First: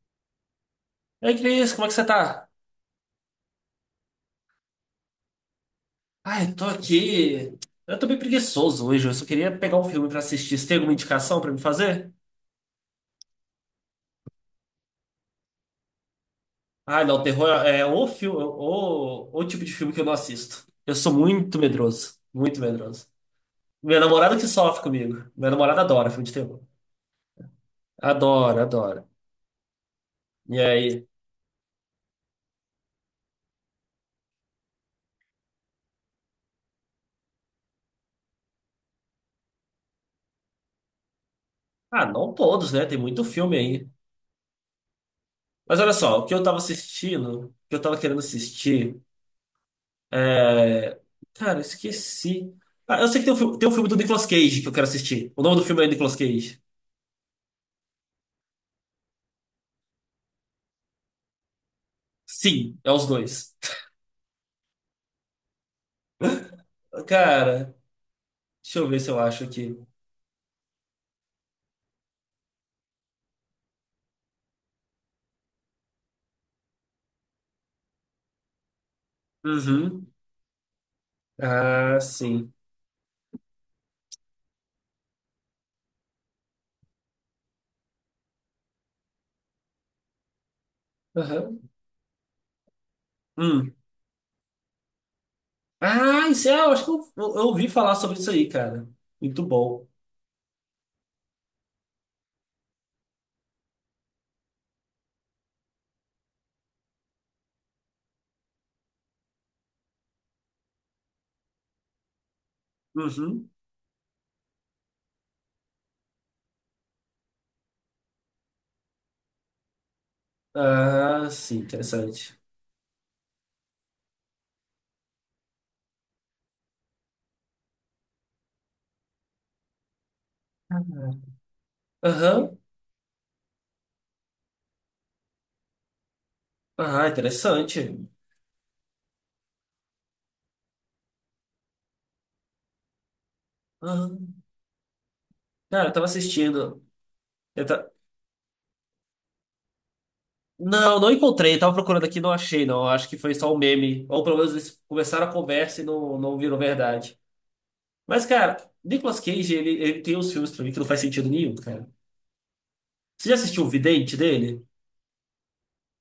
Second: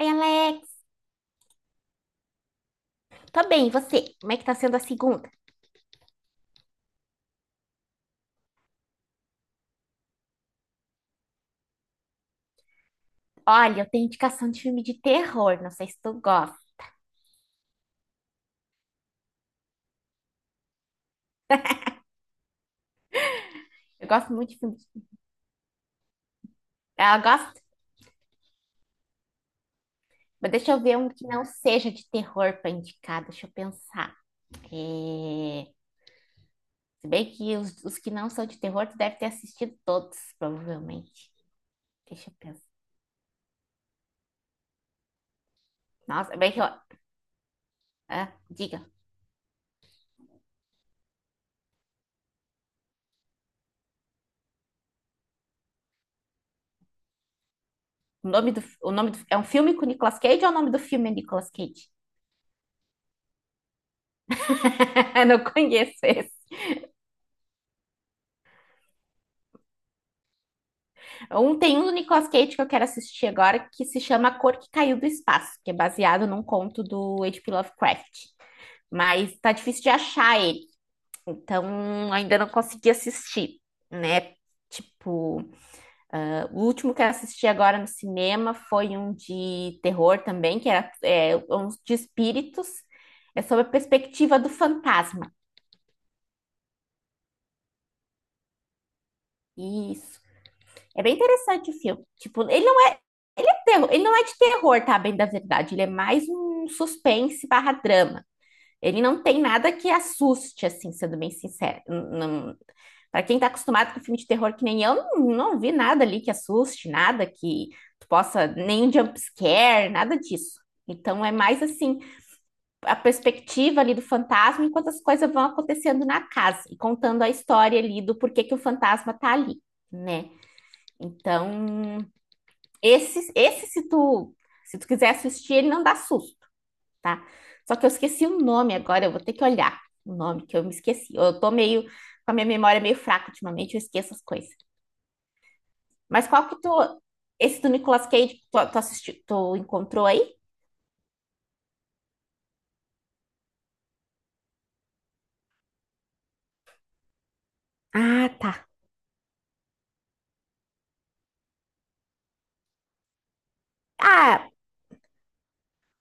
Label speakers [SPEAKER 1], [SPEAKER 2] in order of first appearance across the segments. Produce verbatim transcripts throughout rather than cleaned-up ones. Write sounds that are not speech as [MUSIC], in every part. [SPEAKER 1] Oi, Alex.
[SPEAKER 2] Ei, Cris, como é que você tá?
[SPEAKER 1] Tô bem, e você? Como é que tá sendo a segunda?
[SPEAKER 2] Ai, tô aqui. Eu tô bem preguiçoso hoje. Eu só queria pegar um filme pra assistir. Você tem alguma indicação pra me fazer?
[SPEAKER 1] Olha, eu tenho indicação de filme de terror, não sei se tu gosta.
[SPEAKER 2] Ai, não, terror é o filme, o, o tipo de filme que eu não assisto. Eu sou muito medroso, muito medroso. Minha
[SPEAKER 1] Eu gosto
[SPEAKER 2] namorada que
[SPEAKER 1] muito de filme
[SPEAKER 2] sofre
[SPEAKER 1] de...
[SPEAKER 2] comigo. Minha namorada adora filme de terror.
[SPEAKER 1] Ah, gosto,
[SPEAKER 2] Adora, adora.
[SPEAKER 1] mas
[SPEAKER 2] E
[SPEAKER 1] deixa eu ver
[SPEAKER 2] aí?
[SPEAKER 1] um que não seja de terror pra indicar, deixa eu pensar. É... Se bem que os, os que não são de terror, tu deve ter assistido todos, provavelmente.
[SPEAKER 2] Ah,
[SPEAKER 1] Deixa
[SPEAKER 2] não
[SPEAKER 1] eu pensar.
[SPEAKER 2] todos, né? Tem muito filme aí. Mas olha só, o que
[SPEAKER 1] Nossa, é
[SPEAKER 2] eu
[SPEAKER 1] bem
[SPEAKER 2] tava
[SPEAKER 1] que eu...
[SPEAKER 2] assistindo, o que eu tava querendo
[SPEAKER 1] Ah, diga.
[SPEAKER 2] assistir. É, Cara, eu esqueci. Ah, eu sei que tem um, fi- tem um filme do Nicolas Cage que eu quero assistir. O nome do filme é Nicolas Cage.
[SPEAKER 1] O nome do, o nome do... É um filme com o Nicolas Cage ou é o nome do filme é Nicolas Cage?
[SPEAKER 2] Sim, é os dois.
[SPEAKER 1] [LAUGHS] Não conheço esse.
[SPEAKER 2] Cara, deixa eu ver se eu acho aqui.
[SPEAKER 1] Um tem um do Nicolas Cage que eu quero assistir agora, que se chama A Cor que Caiu do Espaço, que é baseado num conto do agá pê. Lovecraft. Mas tá difícil de
[SPEAKER 2] Uhum.
[SPEAKER 1] achar ele,
[SPEAKER 2] Ah,
[SPEAKER 1] então ainda não
[SPEAKER 2] sim.
[SPEAKER 1] consegui assistir, né? Tipo, ah, o último que eu assisti agora no cinema foi um de terror também, que era é,
[SPEAKER 2] Aham.
[SPEAKER 1] um de espíritos, é sobre a
[SPEAKER 2] Hum.
[SPEAKER 1] perspectiva do fantasma.
[SPEAKER 2] Ah, isso é, eu acho que eu, eu, eu ouvi falar sobre isso aí, cara. Muito bom.
[SPEAKER 1] Isso. É bem interessante o filme. Tipo, ele terror. Ele não é de terror, tá? Bem da verdade. Ele é mais um suspense barra drama. Ele não tem nada que assuste, assim, sendo bem sincero. Para quem tá
[SPEAKER 2] Uhum.
[SPEAKER 1] acostumado com filme de terror, que nem eu, não, não vi nada ali que assuste, nada que tu possa, nem um jump scare, nada disso. Então
[SPEAKER 2] Ah,
[SPEAKER 1] é
[SPEAKER 2] sim,
[SPEAKER 1] mais assim,
[SPEAKER 2] interessante.
[SPEAKER 1] a perspectiva ali do fantasma enquanto as coisas vão acontecendo na casa e contando a história ali do porquê que o fantasma tá ali, né? Então,
[SPEAKER 2] Aham.
[SPEAKER 1] esse, esse se tu, se tu quiser assistir, ele não dá susto,
[SPEAKER 2] Ah,
[SPEAKER 1] tá? Só que eu
[SPEAKER 2] interessante.
[SPEAKER 1] esqueci o nome agora, eu vou ter que olhar o nome que eu me esqueci. Eu tô meio com a minha memória meio fraca ultimamente, eu esqueço as
[SPEAKER 2] Aham.
[SPEAKER 1] coisas.
[SPEAKER 2] Cara, eu tava
[SPEAKER 1] Mas qual que tu
[SPEAKER 2] assistindo.
[SPEAKER 1] esse do Nicolas Cage tu, tu assistiu, tu encontrou aí?
[SPEAKER 2] Não, não encontrei. Tava procurando aqui, e não achei, não. Acho que foi só um meme. Ou pelo menos eles começaram a conversa e não, não virou verdade. Mas,
[SPEAKER 1] Ah,
[SPEAKER 2] cara,
[SPEAKER 1] tá.
[SPEAKER 2] Nicolas Cage, ele, ele tem uns filmes pra mim que não faz sentido nenhum, cara. Você já assistiu O Vidente
[SPEAKER 1] Ah,
[SPEAKER 2] dele?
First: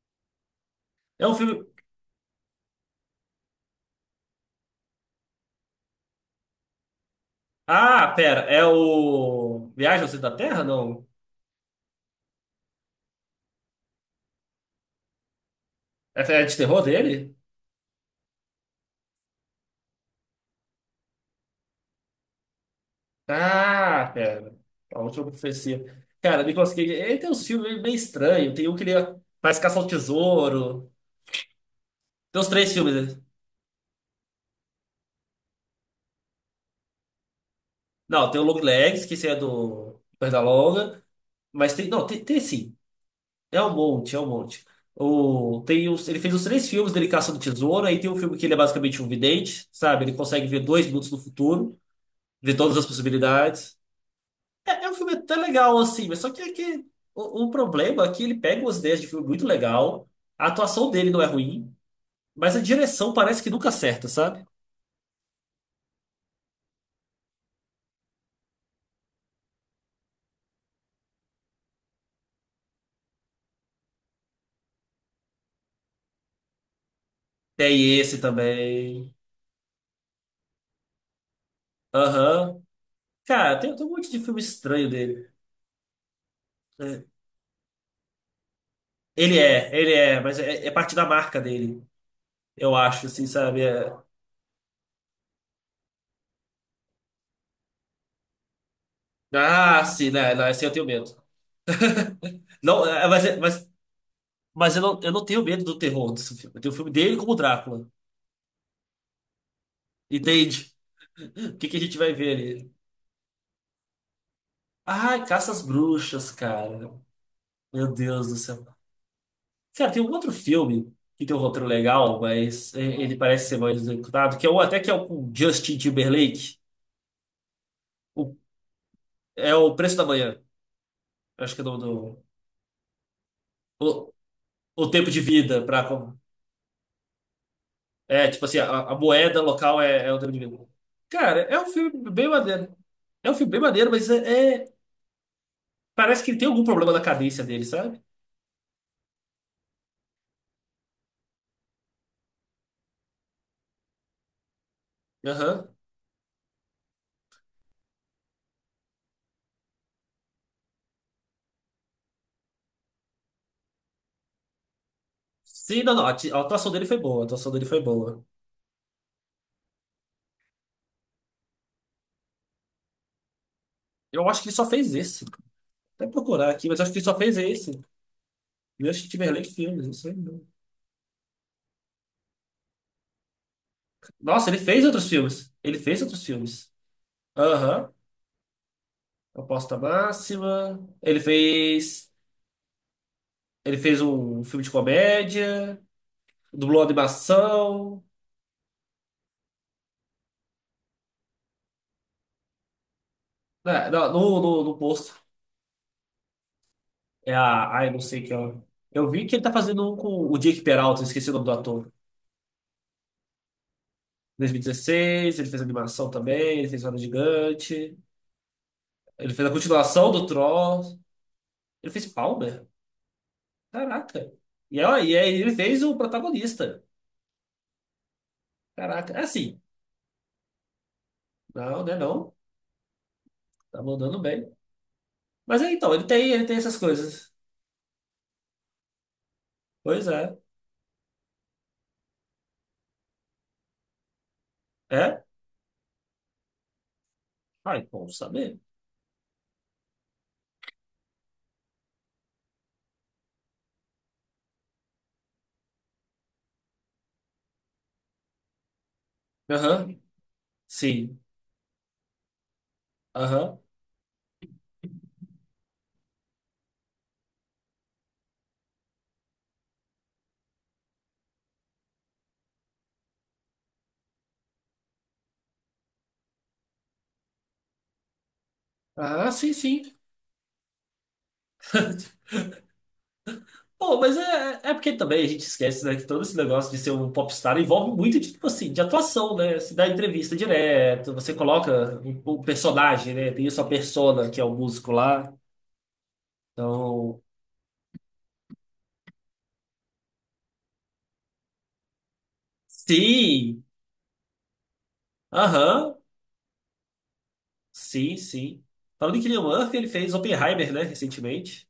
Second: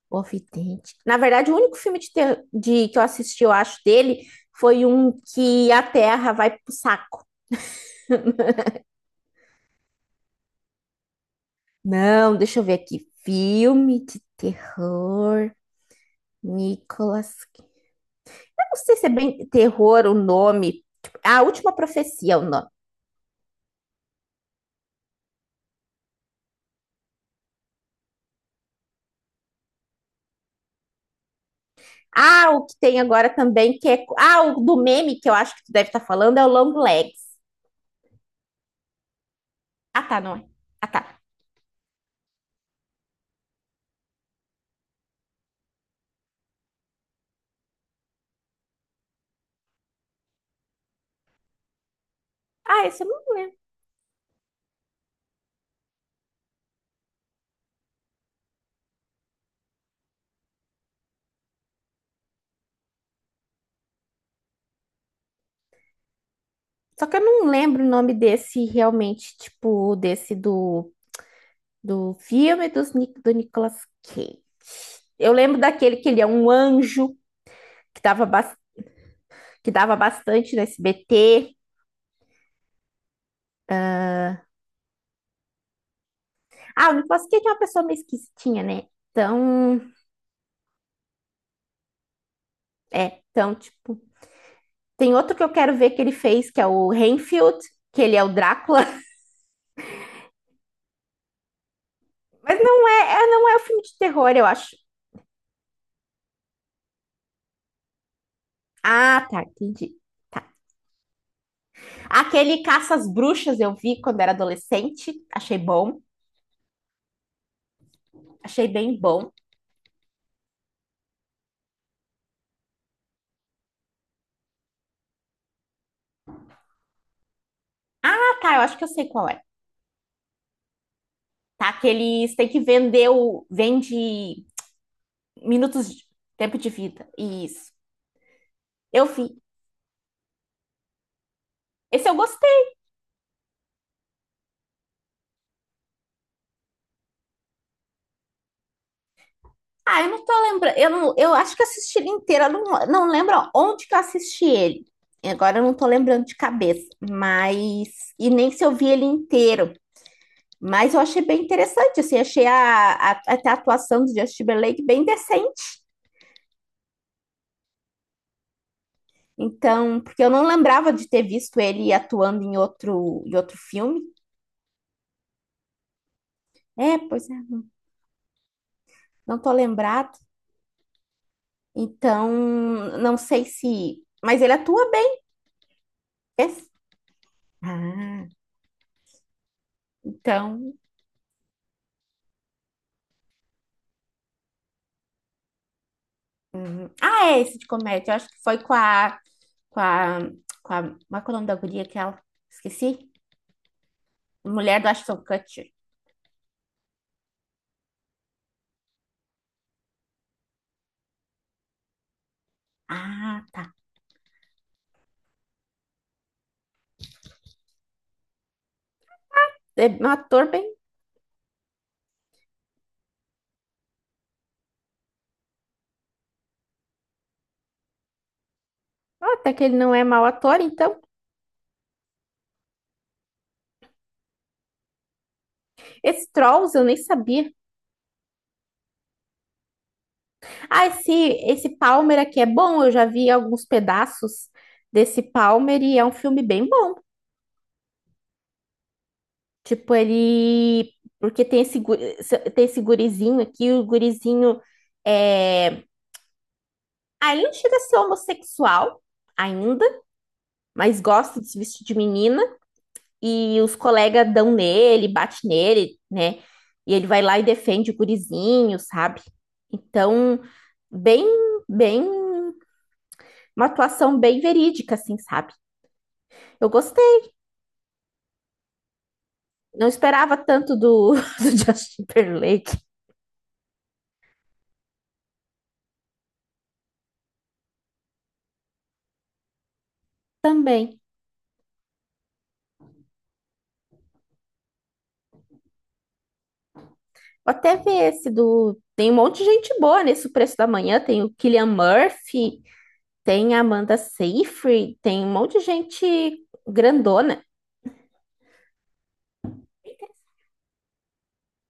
[SPEAKER 1] O Vidente. Na
[SPEAKER 2] É um
[SPEAKER 1] verdade, o
[SPEAKER 2] filme.
[SPEAKER 1] único filme de, ter- de- que eu assisti, eu acho, dele foi um que a Terra vai pro saco.
[SPEAKER 2] Ah, pera, é o. Viagem ao Centro da Terra? Não.
[SPEAKER 1] Não, deixa eu ver aqui. Filme de terror.
[SPEAKER 2] É é de terror dele?
[SPEAKER 1] Nicolas. Eu não sei se é bem terror o nome. Tipo, a Última Profecia é o nome.
[SPEAKER 2] Ah, pera. A última profecia. Cara, Nicolas Cage, ele tem uns filmes meio estranhos. Tem um que ele faz caça ao tesouro. Tem uns
[SPEAKER 1] Ah, o
[SPEAKER 2] três
[SPEAKER 1] que tem
[SPEAKER 2] filmes.
[SPEAKER 1] agora também, que é. Ah, o do meme que eu acho que tu deve estar falando é o Long Legs.
[SPEAKER 2] Não, tem o Long Legs, que esse é do
[SPEAKER 1] Ah, tá, não
[SPEAKER 2] perna
[SPEAKER 1] é? Ah,
[SPEAKER 2] Longa.
[SPEAKER 1] tá.
[SPEAKER 2] Mas tem. Não, tem, tem sim. É um monte, é um monte. O, tem os, ele fez os três filmes dele caçando tesouro. Aí tem um filme que ele é basicamente um vidente, sabe? Ele consegue ver dois minutos no futuro, ver todas as
[SPEAKER 1] Ah, esse eu não lembro.
[SPEAKER 2] possibilidades. É, é um filme até legal, assim, mas só que, é que o, o problema é que ele pega umas ideias de filme muito legal. A atuação dele não é ruim, mas a direção parece que nunca acerta, sabe?
[SPEAKER 1] Só que eu não lembro o nome desse realmente, tipo, desse do, do filme dos, Ni- do Nicolas Cage. Eu lembro daquele que ele é um anjo,
[SPEAKER 2] Tem
[SPEAKER 1] que
[SPEAKER 2] esse
[SPEAKER 1] dava, bas-
[SPEAKER 2] também.
[SPEAKER 1] que dava bastante no S B T.
[SPEAKER 2] Aham. Cara, tem, tem um monte de filme estranho dele.
[SPEAKER 1] Ah, o
[SPEAKER 2] É,
[SPEAKER 1] Nicolas Cage é uma pessoa meio esquisitinha, né?
[SPEAKER 2] Ele é, ele
[SPEAKER 1] Então.
[SPEAKER 2] é, mas é, é parte da marca dele, eu acho,
[SPEAKER 1] É,
[SPEAKER 2] assim,
[SPEAKER 1] então,
[SPEAKER 2] sabe? É-
[SPEAKER 1] tipo, tem outro que eu quero ver que ele fez, que é o Renfield, que ele é o Drácula. [LAUGHS]
[SPEAKER 2] Ah, sim, né? Não, assim eu tenho medo.
[SPEAKER 1] Mas
[SPEAKER 2] Não,
[SPEAKER 1] não é,
[SPEAKER 2] é, mas,
[SPEAKER 1] é-
[SPEAKER 2] é-
[SPEAKER 1] não é o
[SPEAKER 2] mas,
[SPEAKER 1] filme de terror, eu
[SPEAKER 2] mas
[SPEAKER 1] acho.
[SPEAKER 2] eu não, eu não tenho medo do terror desse filme. Eu tenho o filme dele como Drácula.
[SPEAKER 1] Ah, tá, entendi. Tá.
[SPEAKER 2] Entende? O que que a gente vai ver
[SPEAKER 1] Aquele
[SPEAKER 2] ali?
[SPEAKER 1] Caça às Bruxas eu vi quando era adolescente,
[SPEAKER 2] Ai, Caça
[SPEAKER 1] achei
[SPEAKER 2] às
[SPEAKER 1] bom,
[SPEAKER 2] Bruxas, cara. Meu Deus do céu.
[SPEAKER 1] achei bem bom.
[SPEAKER 2] Cara, tem um outro filme que tem um roteiro legal, mas e- ele parece ser mal executado, que é o até que é o com Justin Timberlake. O-
[SPEAKER 1] Ah, tá, eu acho que eu sei qual é.
[SPEAKER 2] É o Preço da Manhã. Acho que é o
[SPEAKER 1] Tá,
[SPEAKER 2] nome
[SPEAKER 1] que
[SPEAKER 2] do.
[SPEAKER 1] eles têm que vender o
[SPEAKER 2] o-
[SPEAKER 1] vende
[SPEAKER 2] o tempo de vida para
[SPEAKER 1] minutos de tempo de vida. Isso.
[SPEAKER 2] é, tipo assim, a, a
[SPEAKER 1] Eu
[SPEAKER 2] moeda
[SPEAKER 1] vi.
[SPEAKER 2] local é, é o dinheiro. Cara, é um filme
[SPEAKER 1] Esse eu
[SPEAKER 2] bem
[SPEAKER 1] gostei.
[SPEAKER 2] maneiro. É um filme bem maneiro, mas é, é- parece que ele tem algum problema na cadência dele, sabe?
[SPEAKER 1] Ah, eu não tô lembrando. Eu, não, eu acho que eu assisti ele inteiro. Eu não, não lembro onde que eu assisti ele. Agora eu
[SPEAKER 2] Aham.
[SPEAKER 1] não tô lembrando de cabeça. Mas. E nem se eu vi ele inteiro. Mas eu achei bem interessante. Assim, achei a, a, até a atuação do Justin Timberlake bem
[SPEAKER 2] Sim,
[SPEAKER 1] decente.
[SPEAKER 2] não, não. A ati- a atuação dele foi boa. A atuação dele foi boa.
[SPEAKER 1] Então, porque eu não lembrava de ter visto ele atuando em outro, em outro filme.
[SPEAKER 2] Eu acho que ele só fez esse. Vou Até procurar aqui, mas eu acho
[SPEAKER 1] É,
[SPEAKER 2] que ele só
[SPEAKER 1] pois é,
[SPEAKER 2] fez esse. eu Justin
[SPEAKER 1] não tô
[SPEAKER 2] Timberlake filmes, não sei
[SPEAKER 1] lembrado.
[SPEAKER 2] não.
[SPEAKER 1] Então, não sei se. Mas
[SPEAKER 2] Nossa,
[SPEAKER 1] ele
[SPEAKER 2] ele fez
[SPEAKER 1] atua
[SPEAKER 2] outros
[SPEAKER 1] bem,
[SPEAKER 2] filmes. Ele fez outros
[SPEAKER 1] né?
[SPEAKER 2] filmes. Aham.
[SPEAKER 1] Ah,
[SPEAKER 2] Aposta
[SPEAKER 1] então.
[SPEAKER 2] Máxima. Ele fez. Ele fez um filme de comédia. Dublou
[SPEAKER 1] Uhum. Ah, é esse de
[SPEAKER 2] animação.
[SPEAKER 1] comédia. Eu acho que foi com a, com a, com a, qual é que é o nome da guria que ela, esqueci?
[SPEAKER 2] É, não, no, no, no
[SPEAKER 1] Mulher do
[SPEAKER 2] posto.
[SPEAKER 1] Ashton Kutcher.
[SPEAKER 2] É a. Ai, não sei que é. Eu vi que ele tá fazendo um com o Jake Peralta, eu esqueci o nome do ator.
[SPEAKER 1] Ah, tá.
[SPEAKER 2] dois mil e dezesseis, ele fez animação também, ele fez Roda Gigante, ele fez a
[SPEAKER 1] É um
[SPEAKER 2] continuação do
[SPEAKER 1] ator bem.
[SPEAKER 2] Troll, ele fez Palmer. Caraca. E, ó, e aí ele fez o protagonista. Caraca. É
[SPEAKER 1] Ah, até
[SPEAKER 2] assim.
[SPEAKER 1] que ele não é mau ator, então.
[SPEAKER 2] Não, né? Não. Tá mandando bem. Mas é então, ele tem,
[SPEAKER 1] Esse
[SPEAKER 2] ele tem
[SPEAKER 1] Trolls
[SPEAKER 2] essas
[SPEAKER 1] eu nem
[SPEAKER 2] coisas.
[SPEAKER 1] sabia.
[SPEAKER 2] Pois é.
[SPEAKER 1] Ah, esse, esse Palmer aqui é bom. Eu já vi alguns pedaços desse
[SPEAKER 2] É?
[SPEAKER 1] Palmer e é um filme bem bom.
[SPEAKER 2] Ai, bom saber.
[SPEAKER 1] Tipo, ele. Porque tem esse, gu- tem esse gurizinho aqui, o gurizinho é. Ah, ele não chega a ser homossexual ainda,
[SPEAKER 2] Aham.
[SPEAKER 1] mas
[SPEAKER 2] Sim.
[SPEAKER 1] gosta de se vestir de menina
[SPEAKER 2] Aham.
[SPEAKER 1] e os colegas dão nele, bate nele, né? E ele vai lá e defende o gurizinho, sabe? Então, bem, bem, uma atuação bem verídica, assim, sabe? Eu gostei.
[SPEAKER 2] Ah, sim, sim.
[SPEAKER 1] Não esperava tanto do, [LAUGHS] do Justin
[SPEAKER 2] [LAUGHS]
[SPEAKER 1] Timberlake
[SPEAKER 2] Pô, mas é, é é porque também a gente esquece, né, que todo esse negócio de ser um popstar envolve muito de, tipo assim, de atuação, né? Você dá entrevista
[SPEAKER 1] também.
[SPEAKER 2] direto, você coloca o, o personagem, né? Tem a sua persona, que é o músico lá. Então,
[SPEAKER 1] Vou até ver esse do. Tem um monte de gente boa nesse O Preço da Manhã. Tem o Killian Murphy, tem a
[SPEAKER 2] sim,
[SPEAKER 1] Amanda Seyfried, tem um monte de
[SPEAKER 2] aham,
[SPEAKER 1] gente grandona.
[SPEAKER 2] sim, sim. Falando em Cillian Murphy, ele fez Oppenheimer, né, recentemente,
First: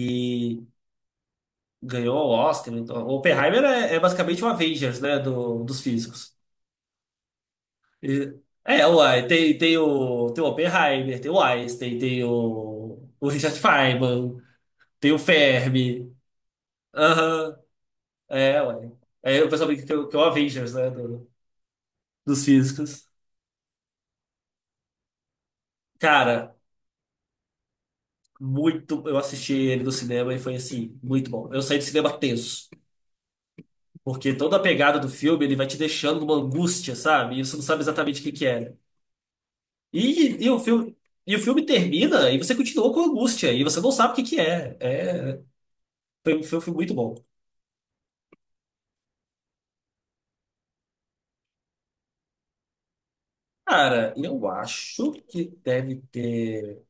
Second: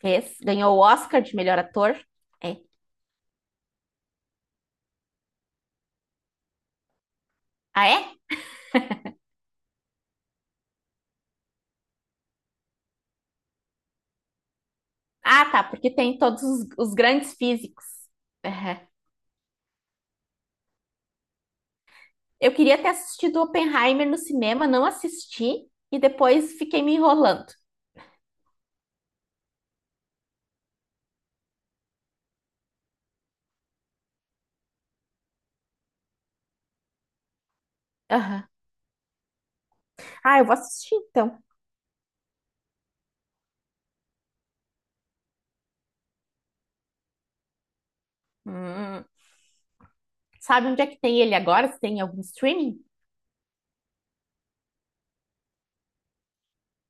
[SPEAKER 1] Fez. Ganhou o Oscar de melhor ator.
[SPEAKER 2] ganhou o
[SPEAKER 1] É.
[SPEAKER 2] Oscar. Então, Oppenheimer é, é basicamente o Avengers, né, do, dos físicos.
[SPEAKER 1] Ah, é?
[SPEAKER 2] E- É, é, uai, tem, tem o, tem o Oppenheimer, tem o Einstein, tem o, o Richard Feynman, tem o
[SPEAKER 1] Ah, tá, porque
[SPEAKER 2] Fermi.
[SPEAKER 1] tem todos os, os grandes
[SPEAKER 2] Aham,
[SPEAKER 1] físicos.
[SPEAKER 2] é,
[SPEAKER 1] Aham.
[SPEAKER 2] uai. É, o pessoal brinca que, é o que é o Avengers, né, do- dos
[SPEAKER 1] Eu queria ter
[SPEAKER 2] físicos.
[SPEAKER 1] assistido Oppenheimer no cinema, não assisti e depois
[SPEAKER 2] Cara,
[SPEAKER 1] fiquei me enrolando.
[SPEAKER 2] muito, eu assisti ele no cinema e foi assim, muito bom. Eu saí do cinema tenso, porque toda a pegada do filme, ele vai te deixando numa angústia, sabe? E você não sabe exatamente o que que
[SPEAKER 1] Aham.
[SPEAKER 2] é.
[SPEAKER 1] Ah,
[SPEAKER 2] E,
[SPEAKER 1] eu
[SPEAKER 2] e
[SPEAKER 1] vou
[SPEAKER 2] o
[SPEAKER 1] assistir
[SPEAKER 2] filme, e
[SPEAKER 1] então.
[SPEAKER 2] o filme termina e você continua com angústia, e você não sabe o que que é. É. Foi um filme muito bom.
[SPEAKER 1] Hum. Sabe onde é que tem ele agora? Se tem em algum streaming?
[SPEAKER 2] Cara, eu acho que deve ter.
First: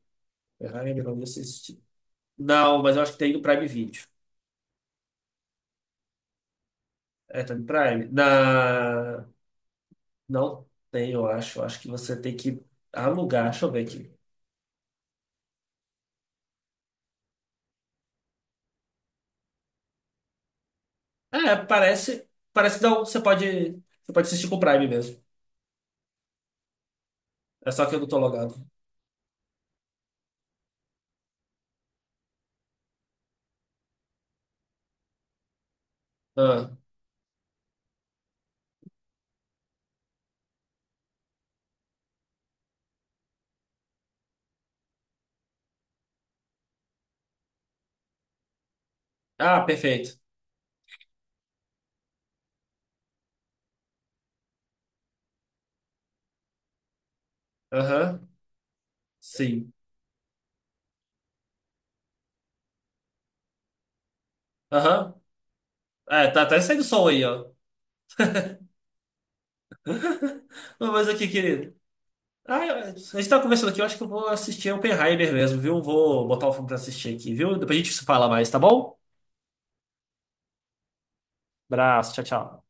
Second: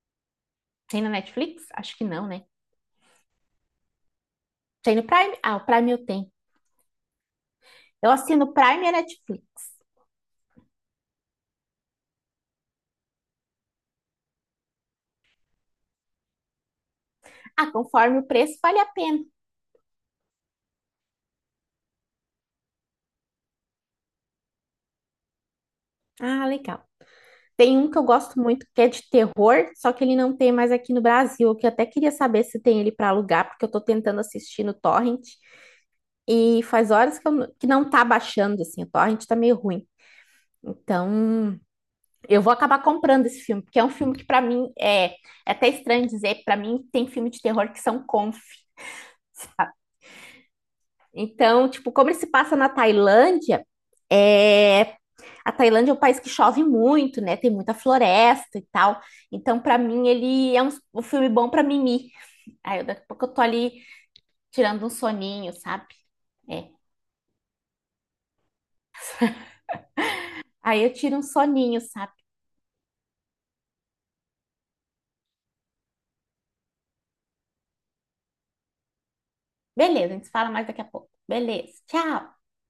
[SPEAKER 2] Ferrari eu
[SPEAKER 1] Tem
[SPEAKER 2] não
[SPEAKER 1] na
[SPEAKER 2] lembro
[SPEAKER 1] Netflix?
[SPEAKER 2] assistir.
[SPEAKER 1] Acho que não, né?
[SPEAKER 2] Não, mas eu acho que tem no Prime Video.
[SPEAKER 1] Tem no Prime? Ah, o Prime eu tenho.
[SPEAKER 2] É, tá no Prime.
[SPEAKER 1] Eu assino o Prime e a
[SPEAKER 2] Na...
[SPEAKER 1] Netflix.
[SPEAKER 2] Não tem, eu acho. Eu Acho que você tem que alugar. Deixa eu ver aqui.
[SPEAKER 1] Ah, conforme o preço, vale a pena.
[SPEAKER 2] É, parece. Parece que não. Você pode. Você pode assistir com o Prime mesmo.
[SPEAKER 1] Ah, legal.
[SPEAKER 2] É
[SPEAKER 1] Tem
[SPEAKER 2] só
[SPEAKER 1] um
[SPEAKER 2] que
[SPEAKER 1] que
[SPEAKER 2] eu
[SPEAKER 1] eu
[SPEAKER 2] não tô
[SPEAKER 1] gosto
[SPEAKER 2] logado.
[SPEAKER 1] muito que é de terror, só que ele não tem mais aqui no Brasil, que eu até queria saber se tem ele para alugar, porque eu tô tentando assistir no Torrent e
[SPEAKER 2] Ah,
[SPEAKER 1] faz horas que, eu n- que não tá baixando, assim, o Torrent tá meio ruim. Então, eu vou acabar comprando esse filme, porque é um filme que para mim é, é até estranho dizer, para mim tem filme de terror que são conf.
[SPEAKER 2] ah perfeito.
[SPEAKER 1] Então, tipo, como ele se passa na Tailândia, é A Tailândia é um país que chove muito, né? Tem muita
[SPEAKER 2] Aham.
[SPEAKER 1] floresta e tal. Então,
[SPEAKER 2] Sim.
[SPEAKER 1] pra mim, ele é um, um filme bom pra mimir. Aí, eu- daqui a pouco eu tô ali tirando um
[SPEAKER 2] Aham.
[SPEAKER 1] soninho, sabe?
[SPEAKER 2] É, tá até
[SPEAKER 1] É.
[SPEAKER 2] saindo som aí, ó.
[SPEAKER 1] [LAUGHS] Aí
[SPEAKER 2] Não,
[SPEAKER 1] eu
[SPEAKER 2] mas
[SPEAKER 1] tiro um
[SPEAKER 2] aqui, querido.
[SPEAKER 1] soninho, sabe?
[SPEAKER 2] Ah, eu- a gente tá conversando aqui, eu acho que eu vou assistir Oppenheimer mesmo, viu? Vou botar o filme pra assistir aqui, viu? Depois a gente se fala mais, tá bom?
[SPEAKER 1] Beleza, a gente fala mais daqui a pouco. Beleza,
[SPEAKER 2] Abraço, tchau,
[SPEAKER 1] tchau.
[SPEAKER 2] tchau.